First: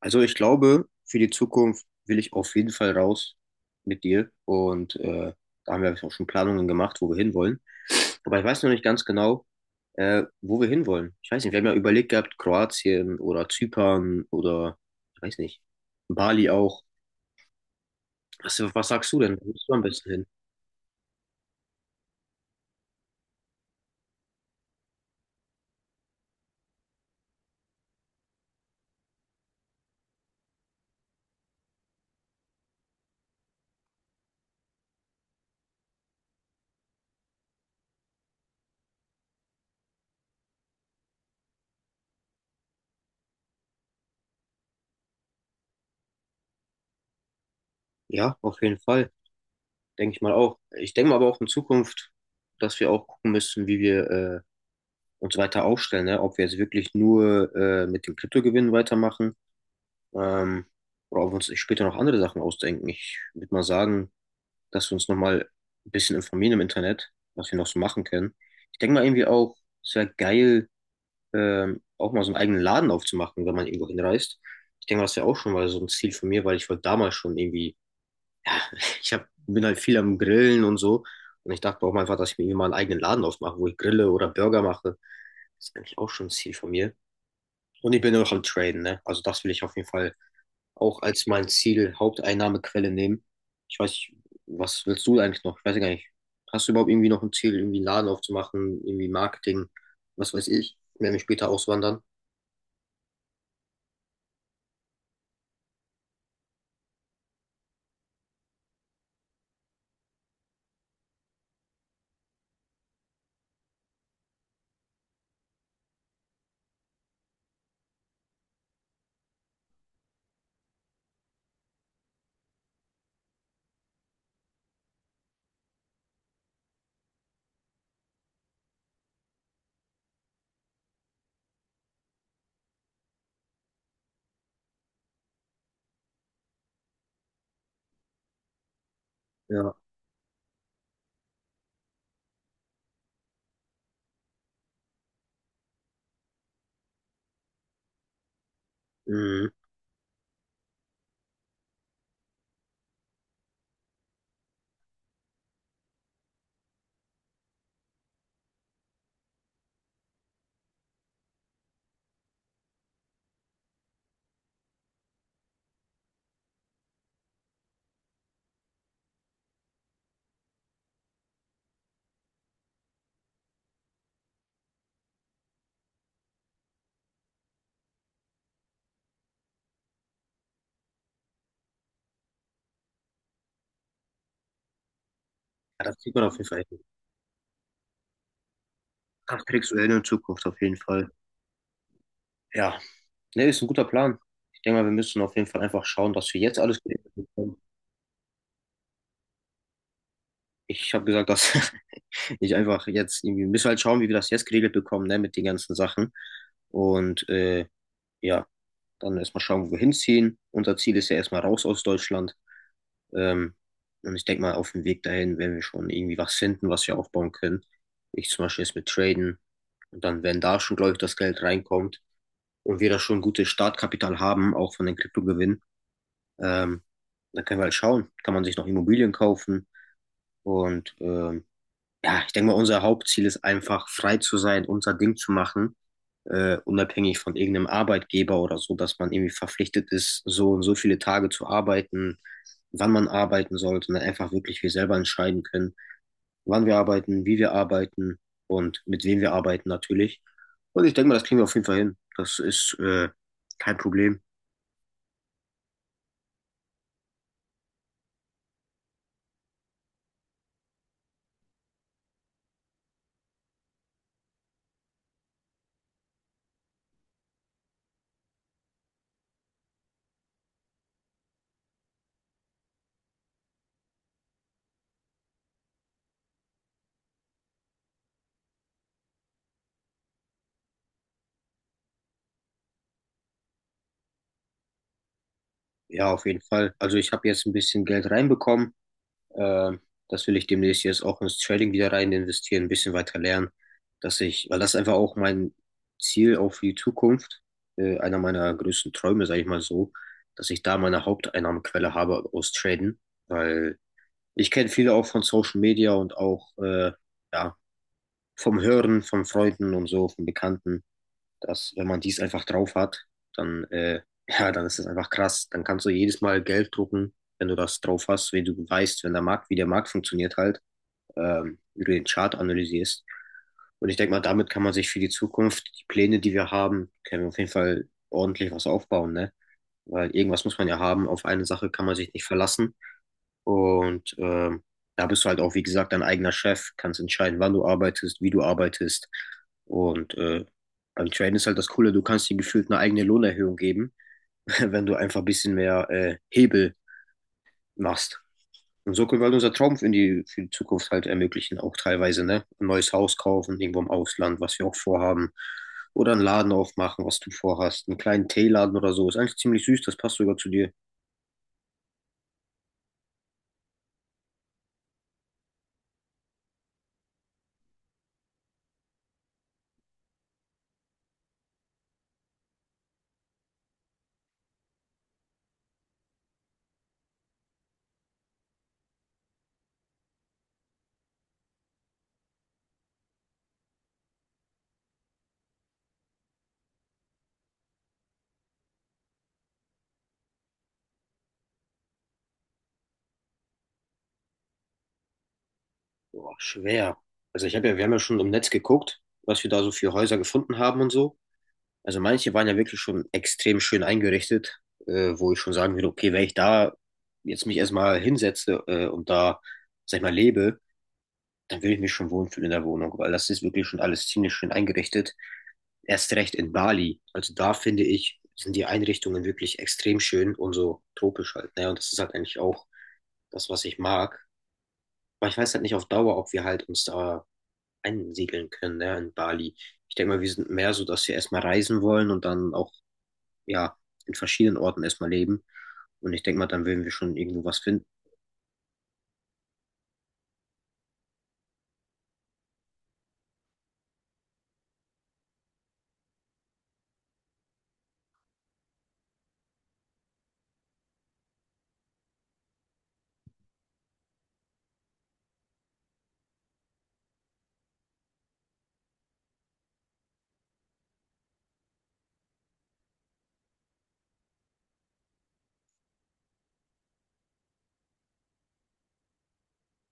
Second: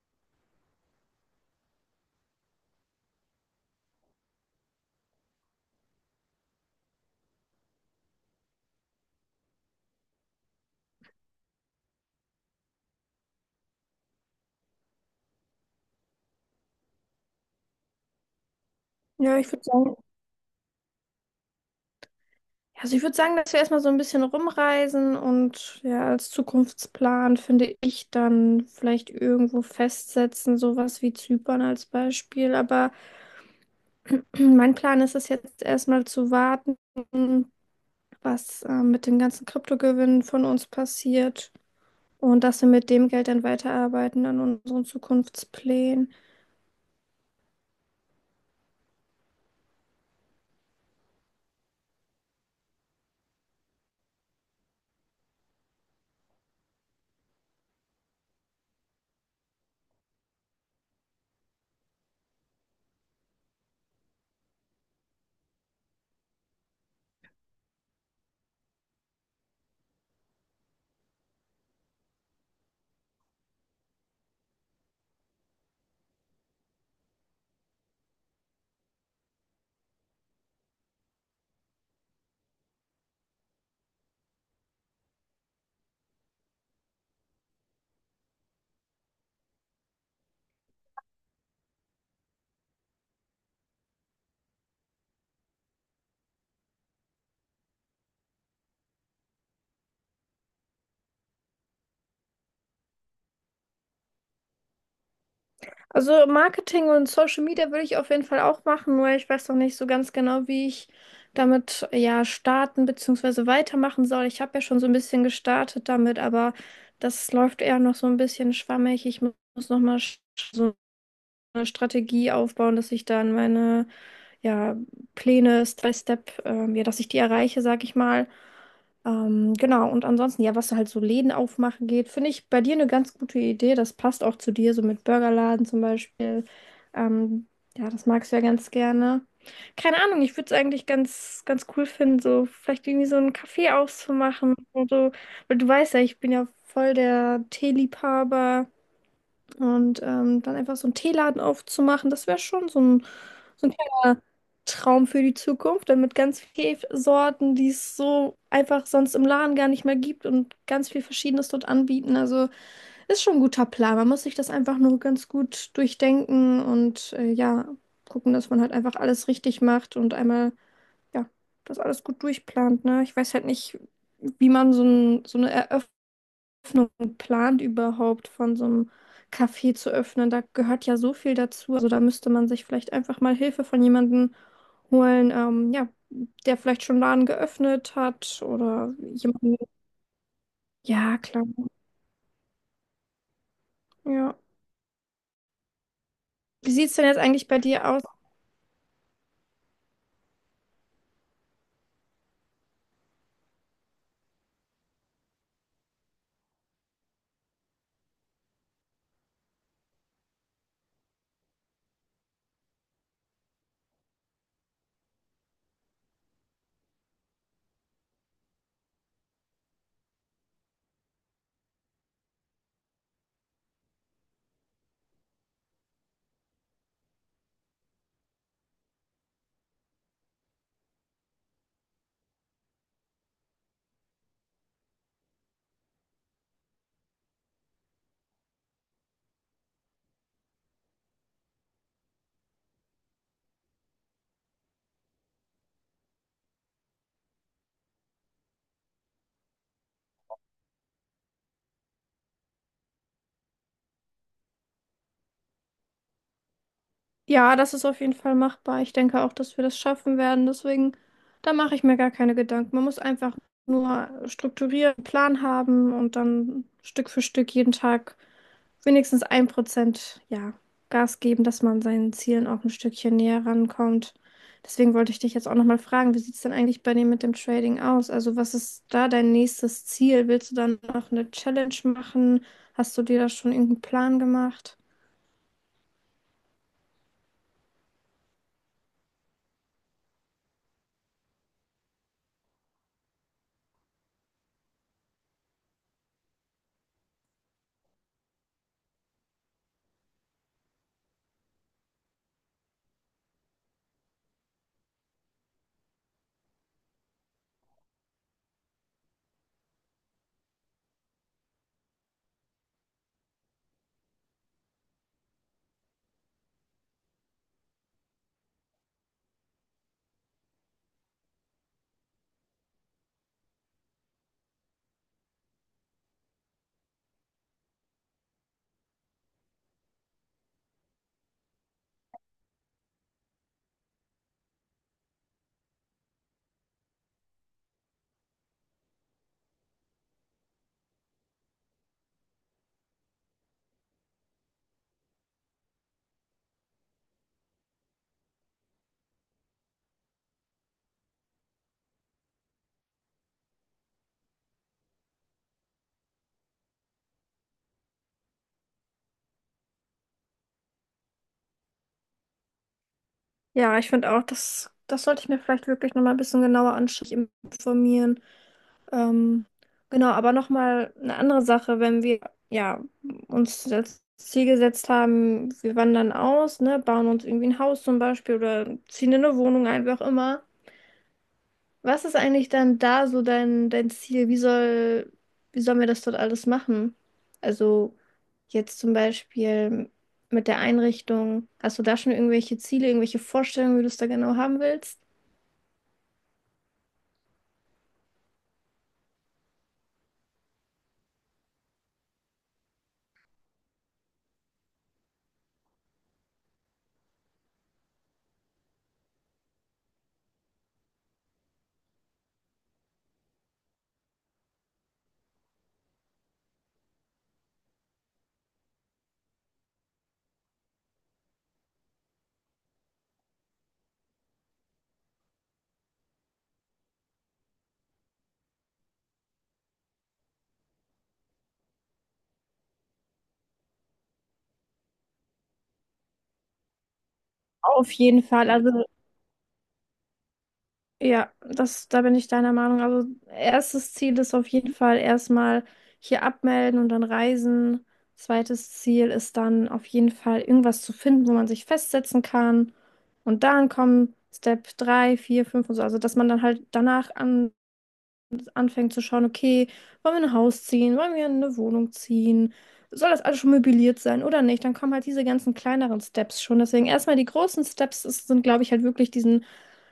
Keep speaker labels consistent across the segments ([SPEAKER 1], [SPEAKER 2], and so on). [SPEAKER 1] Also ich glaube, für die Zukunft will ich auf jeden Fall raus mit dir. Und da haben wir auch schon Planungen gemacht, wo wir hinwollen. Aber ich weiß noch nicht ganz genau, wo wir hinwollen. Ich weiß nicht, wir haben ja überlegt gehabt, Kroatien oder Zypern oder, ich weiß nicht, Bali auch. Was sagst du denn?
[SPEAKER 2] Ja,
[SPEAKER 1] Wo
[SPEAKER 2] ich würde
[SPEAKER 1] bist du am
[SPEAKER 2] sagen,
[SPEAKER 1] besten hin?
[SPEAKER 2] dass wir erstmal so ein bisschen rumreisen und ja, als Zukunftsplan finde ich dann vielleicht irgendwo festsetzen, sowas wie Zypern als Beispiel. Aber mein Plan ist es jetzt erstmal zu warten, was mit dem ganzen Kryptogewinn von uns passiert und dass wir mit dem Geld dann weiterarbeiten an unseren Zukunftsplänen.
[SPEAKER 1] Ja, auf jeden Fall. Denke ich mal auch. Ich denke mal aber auch in Zukunft, dass wir auch gucken müssen, wie wir uns weiter aufstellen, ne? Ob wir jetzt wirklich nur mit dem Kryptogewinn weitermachen. Ähm, oder ob wir uns später noch andere Sachen ausdenken. Ich würde mal sagen, dass wir uns nochmal ein bisschen informieren im Internet, was wir noch so machen können. Ich denke mal irgendwie auch, es wäre geil, auch mal so einen eigenen Laden aufzumachen, wenn man irgendwo hinreist. Ich denke, mal das wäre auch schon mal so ein Ziel von mir, weil ich wollte damals schon irgendwie, ich hab, bin halt viel am Grillen und so. Und ich dachte auch mal einfach, dass ich mir irgendwie mal einen eigenen Laden aufmache, wo ich grille oder Burger mache. Das ist eigentlich auch schon ein Ziel von mir. Und ich bin auch am Traden, ne? Also das will ich auf jeden Fall auch als mein Ziel Haupteinnahmequelle nehmen. Ich weiß nicht, was willst du eigentlich noch? Ich weiß ja gar nicht. Hast du überhaupt irgendwie noch ein Ziel, irgendwie einen Laden aufzumachen, irgendwie Marketing, was weiß ich, wenn wir später auswandern?
[SPEAKER 2] Also Marketing und Social Media würde ich auf jeden Fall auch machen, nur ich weiß noch nicht so ganz genau, wie ich damit ja starten bzw. weitermachen soll. Ich habe ja schon so ein bisschen gestartet damit, aber das läuft eher noch so ein bisschen schwammig. Muss noch mal so eine Strategie aufbauen, dass ich dann meine ja, Pläne, Step by Step, ja, dass ich die erreiche, sag ich mal. Genau, und ansonsten, ja, was halt so Läden aufmachen geht, finde ich bei dir eine ganz gute Idee. Das passt auch zu dir, so mit Burgerladen zum Beispiel. Ähm, ja, das magst du ja ganz gerne.
[SPEAKER 1] Ja,
[SPEAKER 2] Keine Ahnung, ich würde es eigentlich ganz, ganz cool finden, so vielleicht irgendwie so einen Kaffee auszumachen und so. Weil du weißt ja, ich bin ja voll der Teeliebhaber.
[SPEAKER 1] mhm.
[SPEAKER 2] Und dann einfach so einen Teeladen aufzumachen, das wäre schon so ein kleiner Traum für die Zukunft, dann mit ganz vielen Sorten, die es so einfach sonst im Laden gar nicht mehr gibt und ganz viel Verschiedenes dort anbieten. Also ist schon ein guter Plan. Man muss sich das einfach nur ganz gut durchdenken und ja, gucken, dass man halt einfach alles richtig macht und einmal, ja, das alles gut durchplant, ne? Ich weiß halt nicht, wie man so eine Eröffnung Öffnung plant, überhaupt von so einem Café zu öffnen. Da gehört ja so viel dazu. Also da müsste man sich vielleicht einfach mal Hilfe von jemandem holen,
[SPEAKER 1] Ja,
[SPEAKER 2] ja,
[SPEAKER 1] das sieht man auf jeden
[SPEAKER 2] der
[SPEAKER 1] Fall.
[SPEAKER 2] vielleicht schon einen Laden geöffnet hat oder
[SPEAKER 1] Das
[SPEAKER 2] jemanden.
[SPEAKER 1] kriegst du hin in der Zukunft auf jeden Fall.
[SPEAKER 2] Ja, klar.
[SPEAKER 1] Ja, ne, ist ein guter Plan.
[SPEAKER 2] Ja.
[SPEAKER 1] Ich denke mal, wir müssen auf jeden Fall einfach schauen, dass wir jetzt
[SPEAKER 2] Wie
[SPEAKER 1] alles
[SPEAKER 2] sieht es denn
[SPEAKER 1] geregelt
[SPEAKER 2] jetzt eigentlich
[SPEAKER 1] bekommen.
[SPEAKER 2] bei dir aus?
[SPEAKER 1] Ich habe gesagt, dass ich einfach jetzt irgendwie, wir müssen halt schauen, wie wir das jetzt geregelt bekommen, ne, mit den ganzen Sachen. Und ja. Dann erstmal schauen, wohin ziehen. Unser Ziel ist ja erstmal raus aus Deutschland. Ähm, und ich denke mal, auf dem Weg dahin werden wir schon irgendwie was finden, was wir aufbauen können. Ich zum Beispiel jetzt mit Traden. Und dann, wenn da schon, glaube ich, das Geld reinkommt und wir da schon gutes Startkapital haben, auch von den Kryptogewinnen, ähm, dann können wir halt schauen. Kann man sich noch Immobilien kaufen? Und ja, ich denke mal, unser Hauptziel ist einfach, frei zu sein, unser Ding zu machen, unabhängig von irgendeinem Arbeitgeber oder so, dass man irgendwie verpflichtet ist, so und so viele Tage zu arbeiten, wann man arbeiten soll, sondern einfach wirklich wir selber entscheiden können, wann wir arbeiten, wie wir arbeiten und mit wem wir arbeiten natürlich. Und ich denke mal, das kriegen wir auf jeden Fall hin. Das ist kein Problem.
[SPEAKER 2] Ja, das ist auf jeden Fall machbar. Ich denke auch, dass wir das schaffen werden. Deswegen, da mache ich mir gar keine Gedanken. Man muss einfach nur strukturieren, einen Plan haben und dann Stück für Stück jeden Tag wenigstens ein Prozent, ja, Gas geben, dass man seinen Zielen auch ein Stückchen näher rankommt. Deswegen wollte ich dich jetzt auch nochmal fragen, wie sieht es denn eigentlich bei dir mit dem Trading aus? Also was ist da dein nächstes Ziel? Willst du dann noch eine Challenge machen? Hast du dir da schon irgendeinen Plan gemacht?
[SPEAKER 1] Ja, auf jeden Fall. Also ich habe jetzt ein bisschen Geld reinbekommen. Äh, Das will ich demnächst jetzt auch ins Trading wieder rein investieren, ein bisschen weiter lernen, dass ich, weil das einfach auch mein Ziel auch für die Zukunft, einer meiner größten Träume, sage ich mal so, dass ich da meine Haupteinnahmequelle habe aus Traden, weil ich kenne viele auch von Social Media und auch ja, vom Hören, von Freunden und so, von Bekannten, dass wenn man dies einfach drauf hat, dann, ja, dann ist das einfach krass. Dann kannst du jedes Mal Geld drucken, wenn du das drauf hast, wenn du weißt, wenn der Markt, wie der Markt funktioniert halt, wie du den Chart analysierst. Und ich denke mal, damit kann man sich für die Zukunft, die Pläne, die wir haben, können wir auf jeden Fall ordentlich was aufbauen, ne? Weil irgendwas muss man ja haben. Auf eine Sache kann man sich nicht verlassen. Und da bist du halt auch, wie gesagt, dein eigener Chef, kannst entscheiden, wann du arbeitest, wie du arbeitest. Und beim Traden ist halt das Coole, du kannst dir gefühlt eine eigene Lohnerhöhung geben, wenn du einfach ein bisschen mehr Hebel machst. Und so können wir halt unser Traum in die, für die Zukunft halt ermöglichen, auch teilweise, ne? Ein neues Haus kaufen, irgendwo im Ausland, was wir auch vorhaben. Oder einen Laden aufmachen, was du vorhast. Einen kleinen Teeladen oder so. Ist eigentlich ziemlich süß, das passt sogar zu dir.
[SPEAKER 2] Ja, ich finde auch, das sollte ich mir vielleicht wirklich nochmal ein bisschen genauer anschauen, mich informieren. Ähm, genau, aber nochmal eine andere Sache, wenn wir ja, uns als Ziel gesetzt haben, wir wandern aus, ne, bauen uns irgendwie ein Haus zum Beispiel oder ziehen in eine Wohnung ein, wie auch immer. Was ist eigentlich dann da so dein Ziel? Wie sollen wir das dort alles machen? Also jetzt zum Beispiel mit der Einrichtung, hast du da schon irgendwelche Ziele, irgendwelche Vorstellungen, wie du es da genau haben willst?
[SPEAKER 1] Boah, schwer. Also ich habe ja, wir haben ja schon im Netz geguckt, was wir da so für Häuser gefunden haben und so. Also manche waren ja wirklich schon extrem schön eingerichtet, wo ich schon sagen würde, okay, wenn ich da jetzt mich erstmal hinsetze, und da, sag ich mal, lebe, dann würde ich mich schon wohlfühlen in der Wohnung, weil das ist wirklich schon alles ziemlich schön eingerichtet. Erst recht in Bali. Also da finde ich, sind die Einrichtungen wirklich extrem schön und so tropisch halt. Ne? Und das ist halt eigentlich auch das, was ich mag. Aber ich weiß halt nicht auf Dauer, ob wir halt uns da einsiedeln können, ne, in Bali. Ich denke mal, wir sind mehr so, dass wir erstmal reisen wollen und dann auch, ja, in verschiedenen Orten erstmal leben. Und ich denke mal, dann würden wir schon irgendwo was finden.
[SPEAKER 2] Auf jeden Fall. Also ja, das, da bin ich deiner Meinung. Also erstes Ziel ist auf jeden Fall erstmal hier abmelden und dann reisen. Zweites Ziel ist dann auf jeden Fall irgendwas zu finden, wo man sich festsetzen kann. Und dann kommen Step 3, 4, 5 und so. Also dass man dann halt danach an anfängt zu schauen, okay, wollen wir ein Haus ziehen, wollen wir in eine Wohnung ziehen, soll das alles schon möbliert sein oder nicht, dann kommen halt diese ganzen kleineren Steps schon. Deswegen erstmal die großen Steps sind, glaube ich, halt wirklich diesen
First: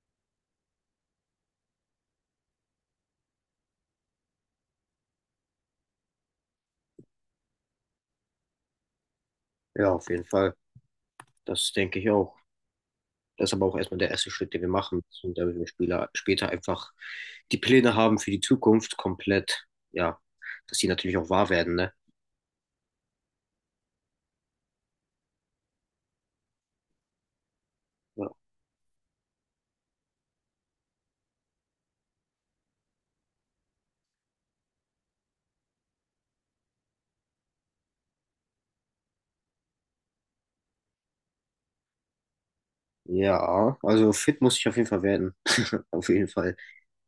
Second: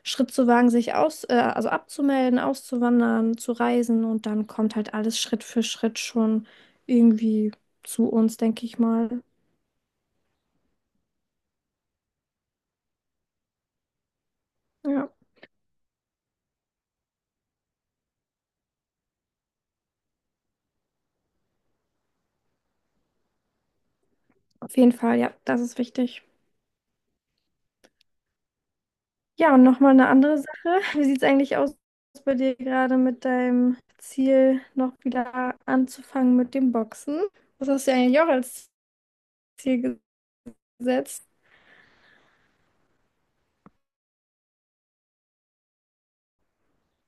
[SPEAKER 2] Schritt zu wagen, sich aus, also abzumelden, auszuwandern, zu reisen und dann kommt halt alles Schritt für Schritt schon irgendwie zu uns, denke ich mal.
[SPEAKER 1] Ja, auf jeden Fall. Das denke ich auch. Das ist aber auch erstmal der erste Schritt, den wir machen.
[SPEAKER 2] Ja,
[SPEAKER 1] Und damit wir Spieler später einfach die Pläne haben für die Zukunft komplett, ja, dass die natürlich auch wahr werden, ne?
[SPEAKER 2] auf jeden Fall, ja, das ist wichtig.
[SPEAKER 1] Ja.
[SPEAKER 2] Ja, und nochmal eine andere Sache. Wie sieht es eigentlich aus bei dir gerade mit deinem Ziel, noch wieder anzufangen mit dem Boxen? Das hast du ja eigentlich auch als Ziel gesetzt.
[SPEAKER 1] Ja, also fit muss ich auf jeden Fall werden. Auf jeden Fall.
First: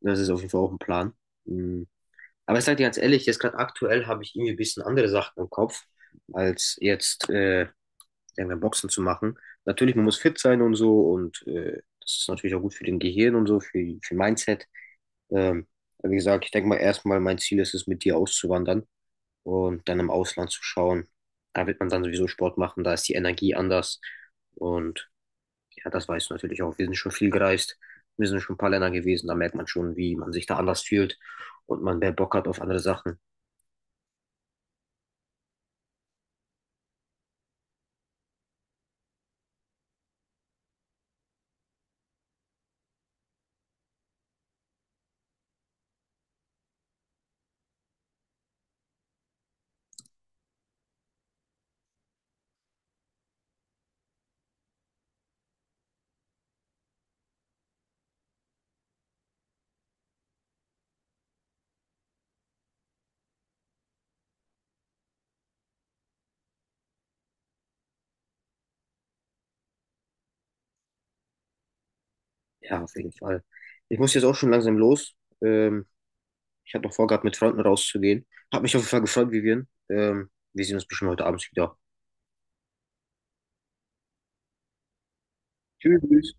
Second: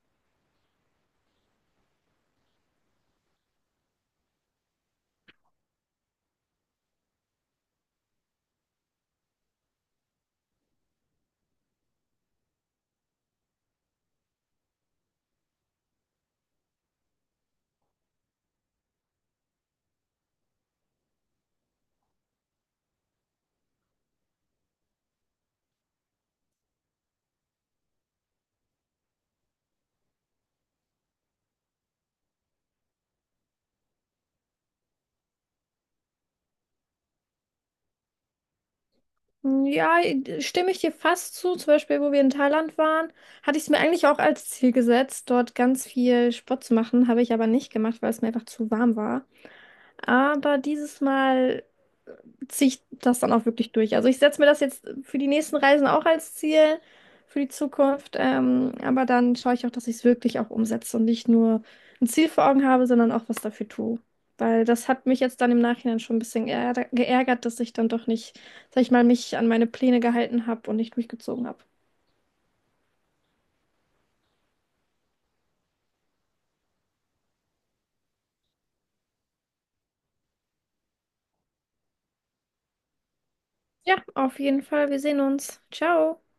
[SPEAKER 1] Das ist auf jeden Fall auch ein Plan. Mm. Aber ich sage dir ganz ehrlich, jetzt gerade aktuell habe ich irgendwie ein bisschen andere Sachen im Kopf, als jetzt irgendein Boxen zu machen. Natürlich, man muss fit sein und so und das ist natürlich auch gut für den Gehirn und so, für Mindset. Ähm, aber wie gesagt, ich denke mal erstmal, mein Ziel ist es, mit dir auszuwandern und dann im Ausland zu schauen. Da wird man dann sowieso Sport machen, da ist die Energie anders. Und ja, das weißt du natürlich auch. Wir sind schon viel gereist, wir sind schon ein paar Länder gewesen, da merkt man schon, wie man sich da anders fühlt und man mehr Bock hat auf andere Sachen.
[SPEAKER 2] Ja, stimme ich dir fast zu. Zum Beispiel, wo wir in Thailand waren, hatte ich es mir eigentlich auch als Ziel gesetzt, dort ganz viel Sport zu machen. Habe ich aber nicht gemacht, weil es mir einfach zu warm war. Aber dieses Mal ziehe ich das dann auch wirklich durch. Also ich setze mir das jetzt für die nächsten Reisen auch als Ziel für die Zukunft, aber dann schaue ich auch, dass ich es wirklich auch umsetze und nicht nur ein Ziel vor Augen habe, sondern auch was dafür tue. Weil das hat mich jetzt dann im Nachhinein schon ein bisschen geärgert, dass ich dann doch nicht, sag ich mal, mich an meine Pläne gehalten habe und nicht durchgezogen habe.
[SPEAKER 1] Ja, auf jeden Fall. Ich muss jetzt auch schon langsam los. Ähm, Ich habe noch vorgehabt, mit Freunden rauszugehen. Hab mich auf jeden Fall gefreut, Vivian. Wir sehen uns bestimmt heute Abend wieder.
[SPEAKER 2] Ja, auf jeden Fall. Wir sehen uns. Ciao.
[SPEAKER 1] Tschüss.